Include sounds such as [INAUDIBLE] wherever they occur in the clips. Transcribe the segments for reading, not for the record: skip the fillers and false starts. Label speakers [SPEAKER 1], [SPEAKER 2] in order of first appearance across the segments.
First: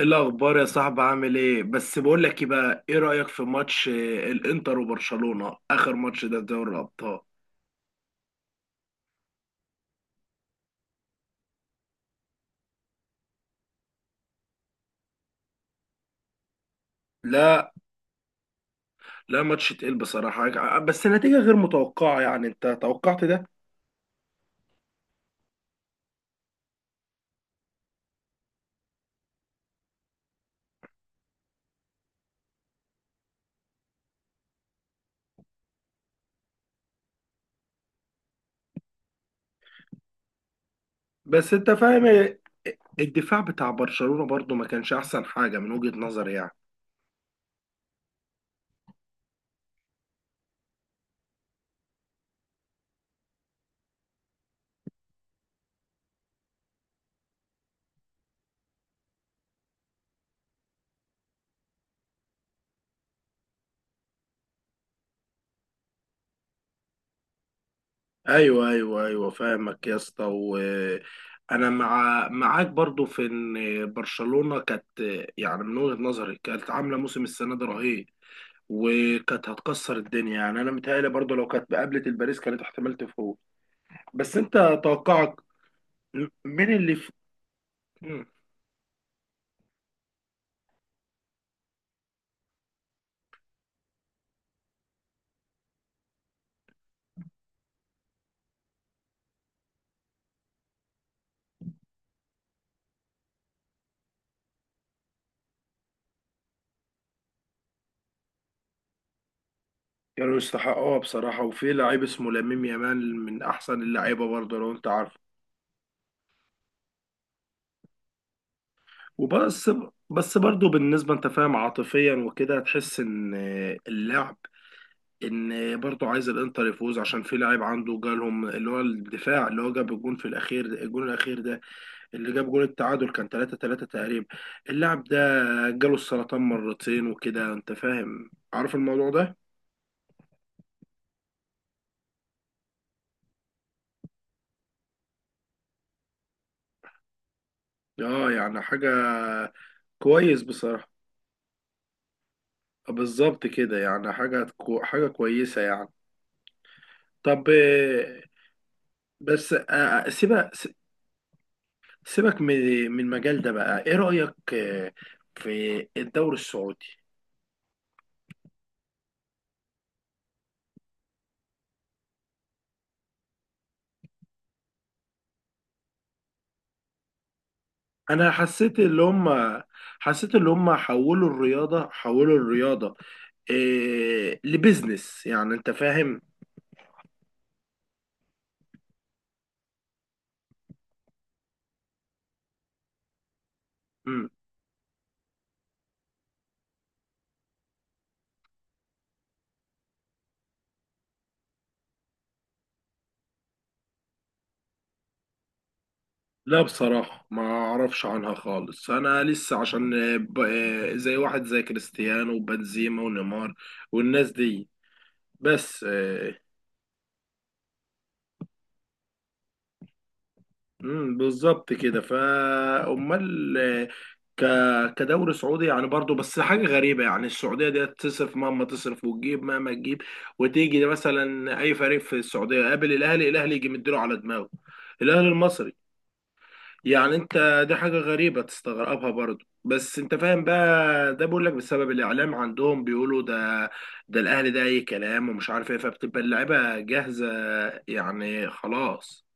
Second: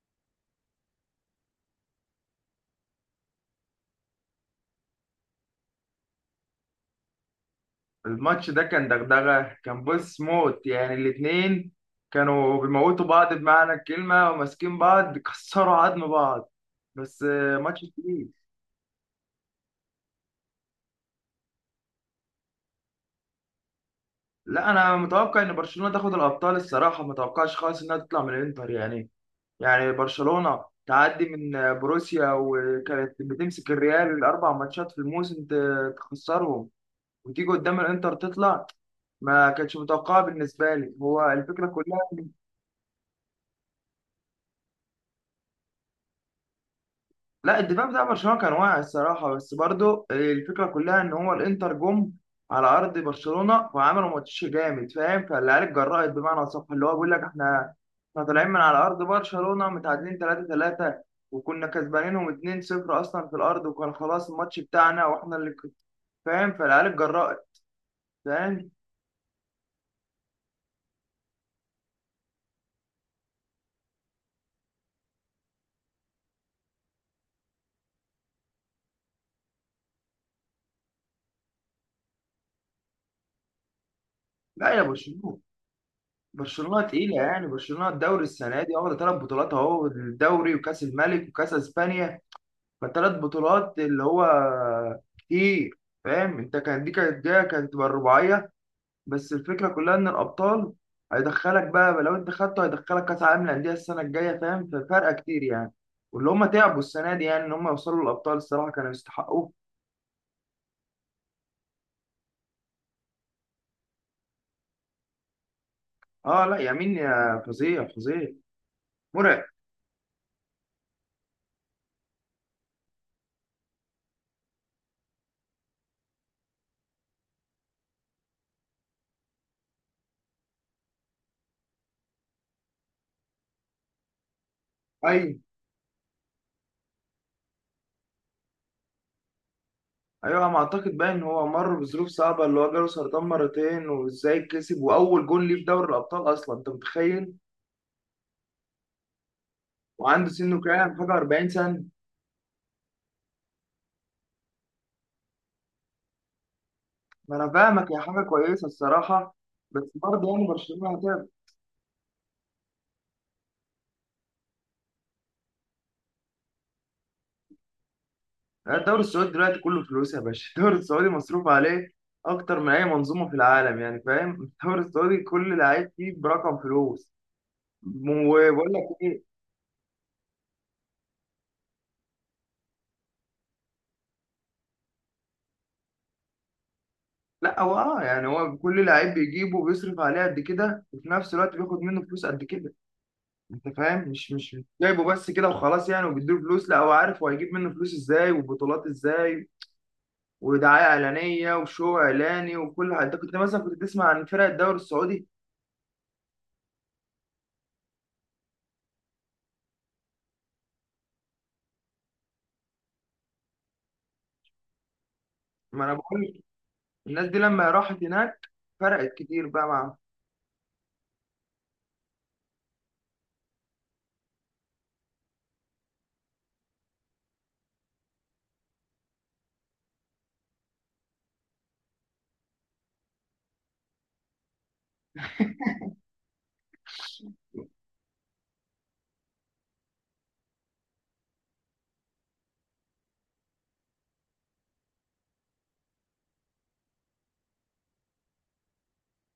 [SPEAKER 1] إيه الاخبار يا صاحبي؟ عامل ايه؟ بس بقول لك ايه بقى، ايه رايك في ماتش الانتر وبرشلونه، اخر ماتش ده في دوري الابطال؟
[SPEAKER 2] الماتش ده كان دغدغة، كان بص موت يعني. الاتنين كانوا بيموتوا بعض بمعنى الكلمة وماسكين بعض كسروا عظم بعض. بس
[SPEAKER 1] لا،
[SPEAKER 2] ماتش كبير.
[SPEAKER 1] لا ماتش تقيل بصراحه بس النتيجه غير متوقعه، يعني انت توقعت ده؟
[SPEAKER 2] لا، أنا متوقع إن برشلونة تاخد الأبطال الصراحة، ما توقعش خالص إنها تطلع من الإنتر يعني. يعني برشلونة تعدي من بروسيا وكانت بتمسك الريال الأربع ماتشات في الموسم تخسرهم، وتيجي قدام الإنتر تطلع. ما كانتش متوقعة بالنسبة لي هو
[SPEAKER 1] بس
[SPEAKER 2] الفكرة
[SPEAKER 1] انت
[SPEAKER 2] كلها.
[SPEAKER 1] فاهم الدفاع بتاع برشلونه برضو ما كانش احسن حاجه من وجهه نظري يعني.
[SPEAKER 2] لا، الدفاع بتاع برشلونة كان واعي الصراحة، بس برضو الفكرة كلها إن هو الإنتر جم على أرض برشلونة وعملوا ماتش جامد، فاهم؟ فالعيال اتجرأت بمعنى أصح، اللي هو بيقول لك إحنا طالعين من على أرض برشلونة متعادلين 3-3، وكنا كسبانينهم 2-0 أصلا في الأرض وكان خلاص الماتش بتاعنا وإحنا اللي فاهم؟ فالعيال اتجرأت،
[SPEAKER 1] ايوه
[SPEAKER 2] فاهم؟
[SPEAKER 1] ايوه ايوه، فاهمك يا اسطى، وانا معاك برضو في ان برشلونه كانت، يعني من وجهه نظري كانت عامله موسم السنه ده رهيب، وكانت هتكسر الدنيا. يعني انا متهيألي برضو لو كانت قابلت الباريس كانت احتمال تفوز. بس انت
[SPEAKER 2] لا يا
[SPEAKER 1] توقعك،
[SPEAKER 2] برشلونة،
[SPEAKER 1] مين
[SPEAKER 2] برشلونة
[SPEAKER 1] اللي في؟
[SPEAKER 2] تقيلة يعني. برشلونة الدوري
[SPEAKER 1] مم.
[SPEAKER 2] السنة دي واخدة ثلاث بطولات أهو، الدوري وكأس الملك وكأس إسبانيا، فالتلات بطولات اللي هو كتير، فاهم انت؟ كان دي كانت جايه كانت تبقى الرباعيه، بس الفكره كلها ان الابطال هيدخلك بقى لو انت خدته، هيدخلك كاس عالم للانديه السنه الجايه، فاهم؟ ففرقه كتير يعني، واللي هم تعبوا السنه دي يعني ان هم يوصلوا للابطال الصراحه كانوا يستحقوه.
[SPEAKER 1] كانوا يستحقوها بصراحة، وفي لعيب اسمه لامين يامال من احسن اللعيبة برضو لو انت عارف.
[SPEAKER 2] اه لا، يمين يا فظيع، فظيع، مرعب.
[SPEAKER 1] وبس، بس برضو بالنسبة انت فاهم، عاطفيا وكده تحس ان اللعب، ان برضو عايز الانتر يفوز عشان في لاعب عنده جالهم، اللي هو الدفاع اللي هو جاب الجون في الاخير ده، الجون الاخير ده اللي جاب جول التعادل، كان 3-3 تقريبا. اللاعب ده
[SPEAKER 2] ايوه
[SPEAKER 1] جاله السرطان مرتين وكده، انت فاهم عارف الموضوع ده؟
[SPEAKER 2] ايوه، انا اعتقد بقى ان هو مر بظروف صعبه، اللي هو جاله سرطان مرتين، وازاي كسب واول جون ليه في دوري الابطال اصلا، انت متخيل؟
[SPEAKER 1] اه يعني حاجة
[SPEAKER 2] وعنده
[SPEAKER 1] كويس
[SPEAKER 2] سنه
[SPEAKER 1] بصراحة.
[SPEAKER 2] كام حاجه؟ 40 سنه.
[SPEAKER 1] بالظبط كده، يعني حاجة حاجة كويسة يعني.
[SPEAKER 2] ما
[SPEAKER 1] طب
[SPEAKER 2] انا فاهمك، هي حاجه كويسه الصراحه،
[SPEAKER 1] بس
[SPEAKER 2] بس
[SPEAKER 1] آه،
[SPEAKER 2] برضه يعني
[SPEAKER 1] سيبك،
[SPEAKER 2] برشلونه هتعب.
[SPEAKER 1] سيبك من المجال ده بقى. ايه رأيك في الدوري السعودي؟
[SPEAKER 2] الدوري السعودي دلوقتي كله فلوس يا باشا [LAUGHS] الدوري السعودي مصروف عليه اكتر من اي منظومه في العالم يعني، فاهم؟ [LAUGHS] الدوري السعودي كل لعيب فيه برقم فلوس.
[SPEAKER 1] انا
[SPEAKER 2] وبقول لك ايه،
[SPEAKER 1] حسيت اللي هم حولوا الرياضة، حولوا الرياضة إيه لبزنس، يعني انت فاهم؟
[SPEAKER 2] لا هو اه يعني هو كل لعيب بيجيبه بيصرف عليه قد كده، وفي نفس الوقت بياخد منه فلوس قد كده، انت فاهم؟
[SPEAKER 1] مم.
[SPEAKER 2] مش جايبه بس كده وخلاص يعني وبيديله فلوس، لا هو عارف هو هيجيب منه فلوس ازاي وبطولات ازاي ودعايه اعلانيه وشو اعلاني وكل حاجه. انت كنت مثلا كنت تسمع عن فرق الدوري السعودي؟
[SPEAKER 1] لا بصراحة ما اعرفش عنها خالص، انا لسه عشان آه، ب... آه، زي واحد زي كريستيانو وبنزيما ونيمار والناس دي. بس
[SPEAKER 2] ما انا بقول
[SPEAKER 1] آه،
[SPEAKER 2] لك، الناس دي لما راحت هناك فرقت كتير بقى معاهم.
[SPEAKER 1] مم، بالظبط كده. فامال كدوري سعودي يعني برضو، بس حاجة غريبة يعني، السعودية دي تصرف مهما تصرف وتجيب مهما تجيب، وتيجي مثلا اي فريق في السعودية قابل الاهلي، الاهلي يجي مديله على دماغه، الاهلي المصري. يعني انت دي حاجة غريبة تستغربها برضو، بس انت فاهم بقى؟ ده بقول لك بسبب الاعلام عندهم، بيقولوا ده ده الاهلي، ده اي كلام ومش عارف ايه، فبتبقى اللعيبة جاهزة يعني، خلاص.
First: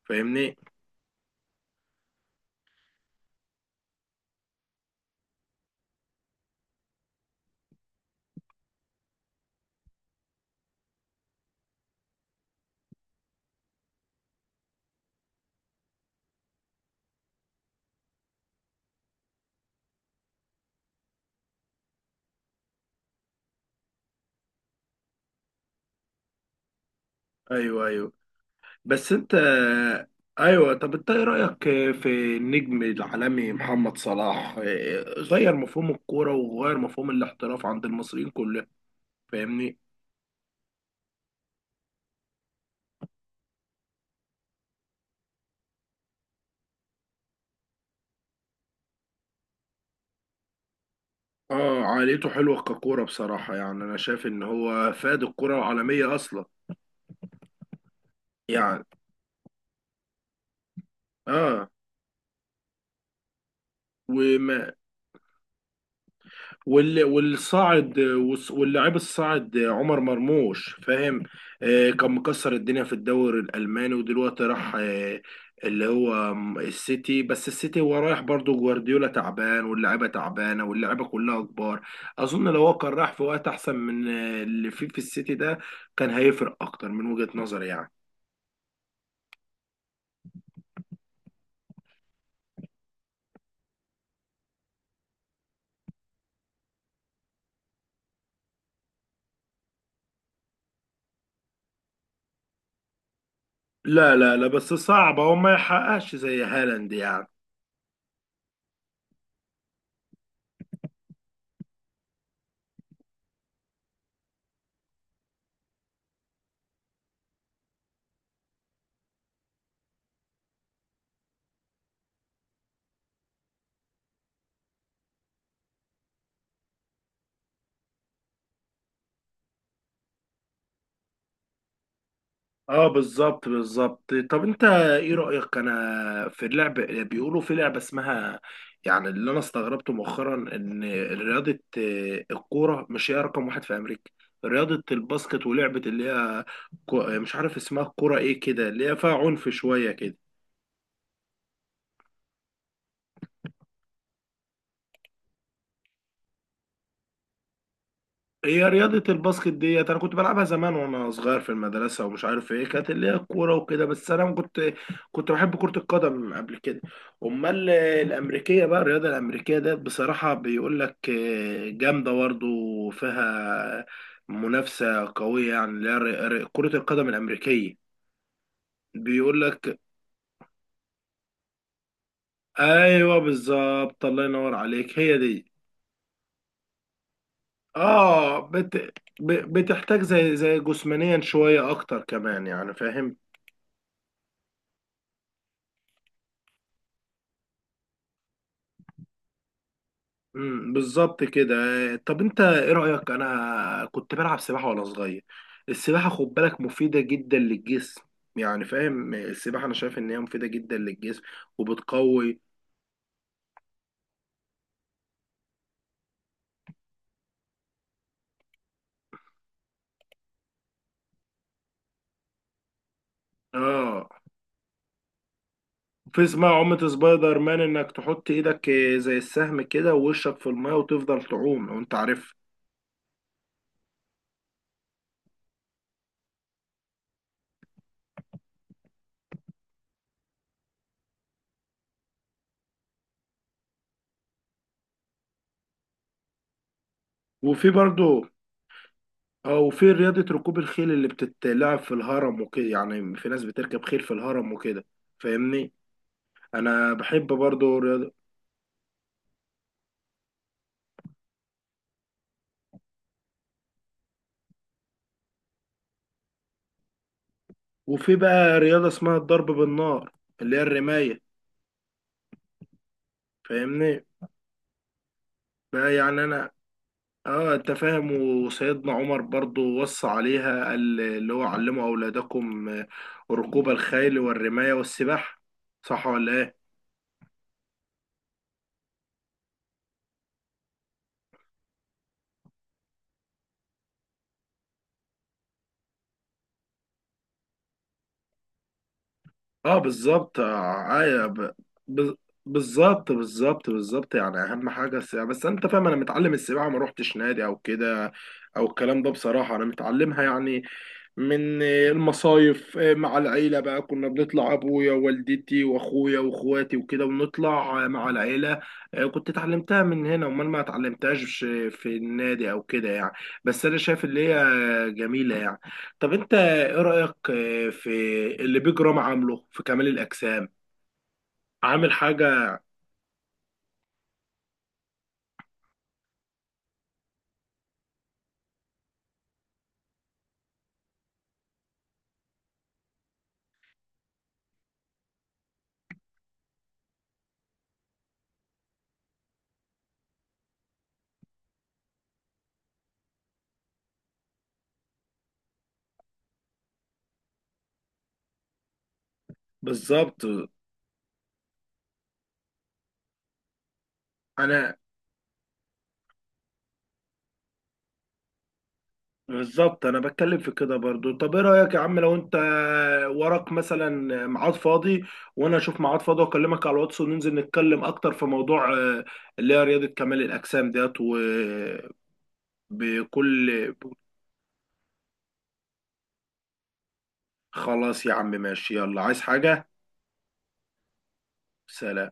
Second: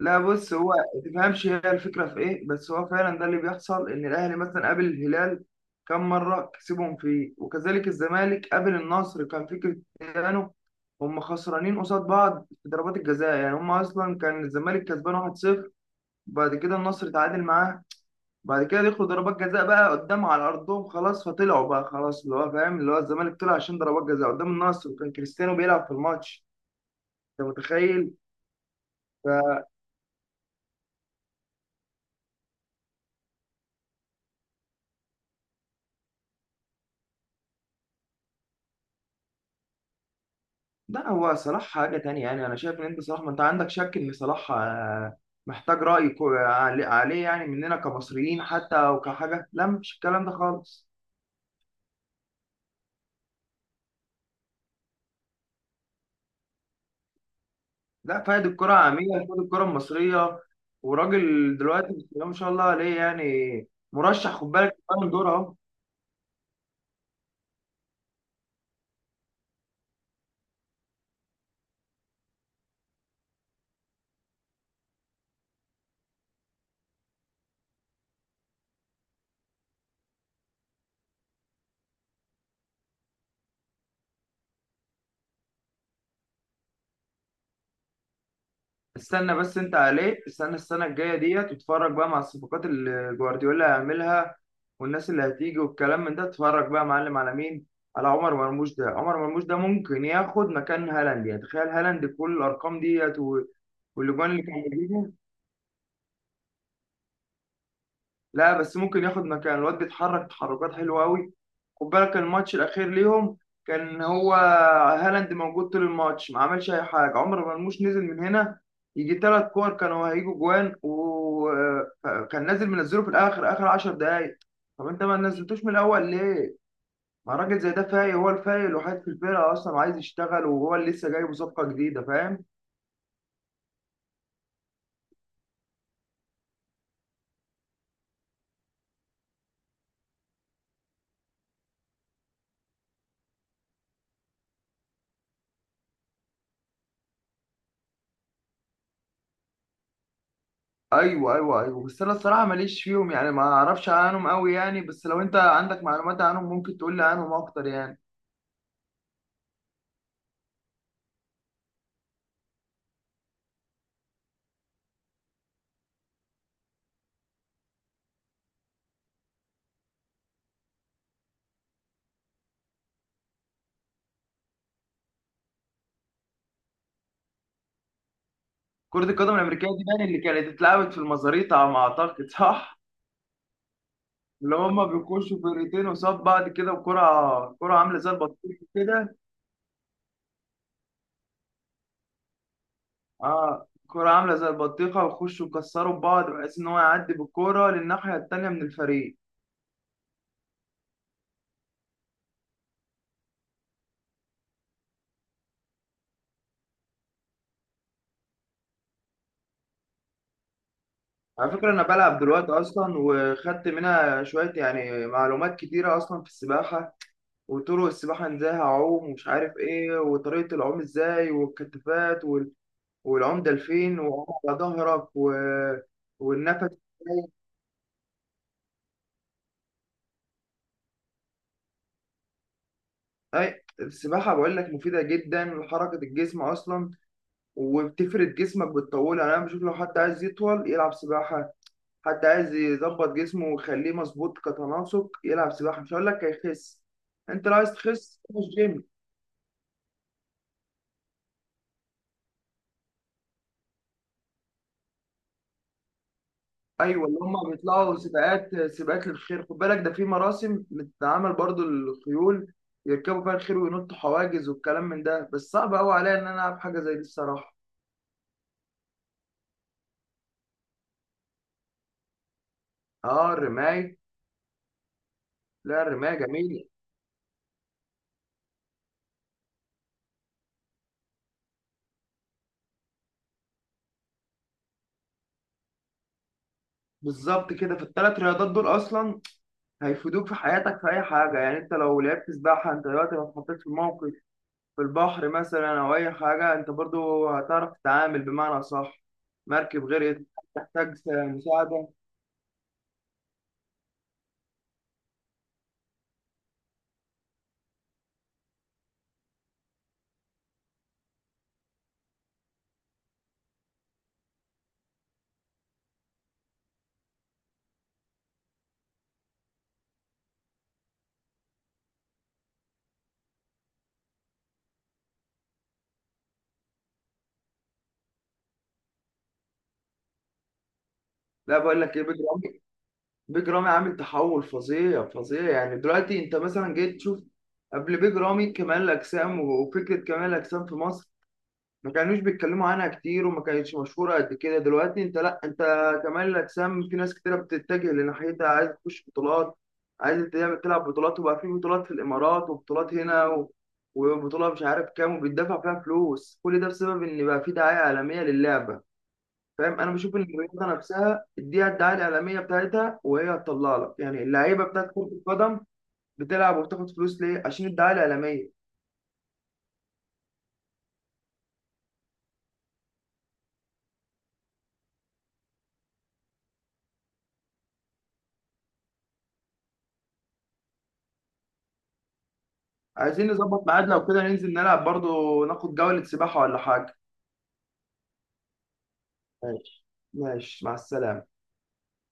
[SPEAKER 2] لا بص،
[SPEAKER 1] فاهمني؟
[SPEAKER 2] هو ما تفهمش هي الفكره في ايه، بس هو فعلا ده اللي بيحصل، ان الاهلي مثلا قابل الهلال كم مره كسبهم فيه، وكذلك الزمالك قابل النصر كان في كريستيانو، هم خسرانين قصاد بعض في ضربات الجزاء يعني. هم اصلا كان الزمالك كسبان 1-0، بعد كده النصر تعادل معاه، بعد كده دخلوا ضربات جزاء بقى قدام على ارضهم خلاص، فطلعوا بقى خلاص اللي هو فاهم، اللي هو الزمالك طلع عشان ضربات جزاء قدام النصر، وكان كريستيانو بيلعب في الماتش، انت
[SPEAKER 1] ايوه
[SPEAKER 2] متخيل؟
[SPEAKER 1] ايوه. بس
[SPEAKER 2] ف
[SPEAKER 1] انت، ايوه، طب انت ايه رأيك في النجم العالمي محمد صلاح؟ غير مفهوم الكورة وغير مفهوم الاحتراف عند المصريين كلهم، فاهمني؟
[SPEAKER 2] لا هو صلاح حاجه تانية يعني. انا شايف ان انت صلاح، ما انت عندك شك ان صلاح محتاج راي عليه يعني مننا كمصريين حتى، او كحاجه لا مفيش الكلام ده خالص.
[SPEAKER 1] اه، عائلته حلوة ككورة بصراحة، يعني انا شايف ان هو فاد الكرة العالمية اصلا
[SPEAKER 2] لا، فايد الكره
[SPEAKER 1] يعني.
[SPEAKER 2] عاميه، فايد الكره المصريه، وراجل
[SPEAKER 1] اه،
[SPEAKER 2] دلوقتي بسم الله ما شاء الله عليه يعني، مرشح خد
[SPEAKER 1] وما
[SPEAKER 2] بالك بالون دور اهو.
[SPEAKER 1] والصاعد واللاعب الصاعد عمر مرموش، فاهم؟ آه كان مكسر الدنيا في الدوري الالماني، ودلوقتي راح آه اللي هو السيتي. بس السيتي هو رايح برضه، جوارديولا تعبان واللعيبه تعبانه واللعيبه كلها كبار. اظن لو هو كان راح في وقت احسن من اللي فيه في السيتي ده، كان هيفرق اكتر من وجهة نظري يعني.
[SPEAKER 2] استنى بس انت عليه، استنى السنه الجايه ديت واتفرج بقى مع الصفقات اللي جوارديولا هيعملها والناس اللي هتيجي والكلام من ده. اتفرج بقى يا معلم على مين، على عمر مرموش. ده عمر مرموش ده ممكن ياخد مكان هالاند يعني، تخيل هالاند بكل الارقام ديت
[SPEAKER 1] لا
[SPEAKER 2] والاجوان
[SPEAKER 1] لا
[SPEAKER 2] اللي
[SPEAKER 1] لا،
[SPEAKER 2] كان
[SPEAKER 1] بس
[SPEAKER 2] بيجيبها.
[SPEAKER 1] صعب هو ما يحققش زي هالاند يعني.
[SPEAKER 2] لا بس ممكن ياخد مكان، الواد بيتحرك تحركات حلوه قوي. خد بالك الماتش الاخير ليهم، كان هو هالاند موجود طول الماتش ما عملش اي حاجه، عمر مرموش نزل من هنا، يجي ثلاث كور كانوا هيجوا جوان، وكان نازل منزله في الاخر اخر 10 دقايق. طب انت ما نزلتوش من الاول ليه؟ ما راجل زي ده فايق، هو الفايق الوحيد في الفرقه اصلا عايز يشتغل وهو اللي لسه جايب صفقه جديده، فاهم؟
[SPEAKER 1] اه بالظبط بالظبط. طب انت ايه رأيك انا في اللعب؟ بيقولوا في لعبة اسمها، يعني اللي انا استغربته مؤخرا ان رياضة الكورة مش هي رقم واحد في امريكا، رياضة الباسكت ولعبة اللي هي مش عارف اسمها، الكورة ايه كده اللي هي فيها عنف شوية كده.
[SPEAKER 2] ايوه ايوه ايوه، بس انا الصراحه ماليش فيهم يعني، ما اعرفش عنهم قوي يعني، بس لو انت عندك معلومات عنهم ممكن تقول لي عنهم اكتر يعني.
[SPEAKER 1] هي رياضة الباسكت ديت أنا كنت بلعبها زمان وأنا صغير في المدرسة، ومش عارف إيه كانت اللي هي الكورة وكده. بس أنا ما كنت كنت بحب كرة القدم قبل كده. أمال الأمريكية بقى، الرياضة الأمريكية ديت بصراحة بيقول لك جامدة برضه، فيها منافسة قوية يعني، اللي هي كرة القدم الأمريكية.
[SPEAKER 2] كرة القدم
[SPEAKER 1] بيقول
[SPEAKER 2] الأمريكية
[SPEAKER 1] لك
[SPEAKER 2] دي يعني اللي كانت اتلعبت في المزاريطة على ما أعتقد، صح؟
[SPEAKER 1] أيوه بالظبط، الله ينور
[SPEAKER 2] اللي هما
[SPEAKER 1] عليك، هي
[SPEAKER 2] بيخشوا
[SPEAKER 1] دي.
[SPEAKER 2] فرقتين قصاد بعض كده، وكرة عاملة زي
[SPEAKER 1] آه
[SPEAKER 2] البطيخة
[SPEAKER 1] بت
[SPEAKER 2] كده.
[SPEAKER 1] بتحتاج زي زي جسمانيا شوية أكتر كمان، يعني فاهم؟
[SPEAKER 2] اه كرة عاملة زي البطيخة، ويخشوا يكسروا بعض بحيث إن هو يعدي بالكرة للناحية التانية من الفريق.
[SPEAKER 1] بالظبط كده. طب انت ايه رأيك؟ انا كنت بلعب سباحة وانا صغير، السباحة خد بالك مفيدة جدا للجسم، يعني فاهم؟ السباحة انا شايف ان هي مفيدة جدا للجسم
[SPEAKER 2] على فكرة أنا بلعب
[SPEAKER 1] وبتقوي.
[SPEAKER 2] دلوقتي أصلا، وخدت منها شوية يعني معلومات كتيرة أصلا في السباحة، وطرق السباحة إزاي هعوم ومش عارف إيه، وطريقة العوم إزاي، والكتفات، والعمدة لفين،
[SPEAKER 1] اه،
[SPEAKER 2] وعلى ظهرك، و...
[SPEAKER 1] في اسمها
[SPEAKER 2] والنفس
[SPEAKER 1] عومة
[SPEAKER 2] إزاي.
[SPEAKER 1] سبايدر مان، انك تحط ايدك زي السهم كده ووشك في الماء وتفضل تعوم، لو انت عارف.
[SPEAKER 2] أي السباحة بقول لك مفيدة جدا لحركة الجسم أصلا، وبتفرد جسمك بتطوله يعني. أنا بشوف لو حد عايز يطول يلعب سباحة، حد عايز يظبط جسمه ويخليه مظبوط كتناسق يلعب سباحة، مش هقول لك هيخس، أنت لو
[SPEAKER 1] وفي
[SPEAKER 2] عايز تخس
[SPEAKER 1] برضو
[SPEAKER 2] روح الجيم.
[SPEAKER 1] اه، وفي رياضة ركوب الخيل اللي بتتلعب في الهرم وكده، يعني في ناس بتركب خيل في الهرم وكده، فاهمني؟ انا
[SPEAKER 2] ايوه، اللي
[SPEAKER 1] بحب
[SPEAKER 2] هم
[SPEAKER 1] برضو
[SPEAKER 2] بيطلعوا
[SPEAKER 1] رياضة،
[SPEAKER 2] سباقات، سباقات للخيل خد بالك، ده في مراسم بتتعمل برضو الخيول يركبوا فيها الخيل وينطوا حواجز والكلام من ده، بس صعب قوي عليا ان انا العب حاجه زي دي الصراحه.
[SPEAKER 1] وفي بقى رياضة اسمها الضرب بالنار اللي هي الرماية،
[SPEAKER 2] اه الرمايه،
[SPEAKER 1] فاهمني؟
[SPEAKER 2] لا
[SPEAKER 1] بقى
[SPEAKER 2] الرمايه
[SPEAKER 1] يعني انا،
[SPEAKER 2] جميله.
[SPEAKER 1] اه انت فاهم، وسيدنا عمر برضو وصى عليها، قال اللي هو علموا اولادكم ركوب الخيل والرماية والسباحة، صح ولا ايه؟
[SPEAKER 2] بالظبط كده، في الثلاث رياضات دول اصلا هيفيدوك في حياتك في اي حاجه يعني. انت لو لعبت سباحه، انت دلوقتي لو اتحطيت في موقف في البحر مثلا او اي حاجه، انت برضو هتعرف تتعامل بمعنى صح،
[SPEAKER 1] اه
[SPEAKER 2] مركب غرقت
[SPEAKER 1] بالظبط،
[SPEAKER 2] تحتاج
[SPEAKER 1] آه ايوه
[SPEAKER 2] مساعده.
[SPEAKER 1] ب... بالظبط بالظبط بالظبط، يعني اهم حاجه السباحه. بس انت فاهم، انا متعلم السباحه ما روحتش نادي او كده او الكلام ده، بصراحه انا متعلمها يعني من المصايف مع العيله، بقى كنا بنطلع ابويا ووالدتي واخويا واخواتي وكده، ونطلع مع العيله. كنت اتعلمتها من هنا، امال ما اتعلمتهاش في النادي او كده يعني. بس انا شايف اللي هي جميله يعني. طب انت ايه رأيك في اللي بيج رام عامله في كمال الأجسام؟
[SPEAKER 2] لا بقول
[SPEAKER 1] عامل
[SPEAKER 2] لك ايه
[SPEAKER 1] حاجة؟
[SPEAKER 2] بجد، بيج رامي عامل تحول فظيع، فظيع يعني. دلوقتي انت مثلا جيت تشوف قبل بيج رامي كمال الاجسام وفكره كمال الاجسام في مصر، ما كانوش بيتكلموا عنها كتير وما كانتش مشهوره قد كده. دلوقتي انت لا، انت كمال الاجسام في ناس كتيره بتتجه لناحيتها، عايز تخش بطولات، عايز تعمل تلعب بطولات، وبقى في بطولات في الامارات وبطولات هنا، و... وبطوله مش عارف كام وبيدفع فيها فلوس، كل ده بسبب ان بقى في دعايه عالميه للعبه، فاهم؟ انا بشوف ان
[SPEAKER 1] بالظبط،
[SPEAKER 2] الرياضه نفسها اديها الدعايه الاعلاميه بتاعتها وهي هتطلع لك، يعني اللعيبه
[SPEAKER 1] انا
[SPEAKER 2] بتاعت كره القدم بتلعب وبتاخد فلوس ليه؟ عشان الدعايه الاعلاميه.
[SPEAKER 1] بالظبط انا بتكلم في كده برضو. طب ايه رأيك يا عم، لو انت وراك مثلا ميعاد فاضي وانا اشوف ميعاد فاضي، واكلمك على الواتس وننزل نتكلم اكتر في موضوع اللي هي رياضة كمال الأجسام ديت، وبكل
[SPEAKER 2] عايزين نظبط ميعاد لو كده، ننزل نلعب برضو ناخد جوله سباحه ولا حاجه.
[SPEAKER 1] خلاص يا عم، ماشي، يلا. عايز حاجة؟
[SPEAKER 2] ماشي، ماشي، مع السلامه.
[SPEAKER 1] سلام.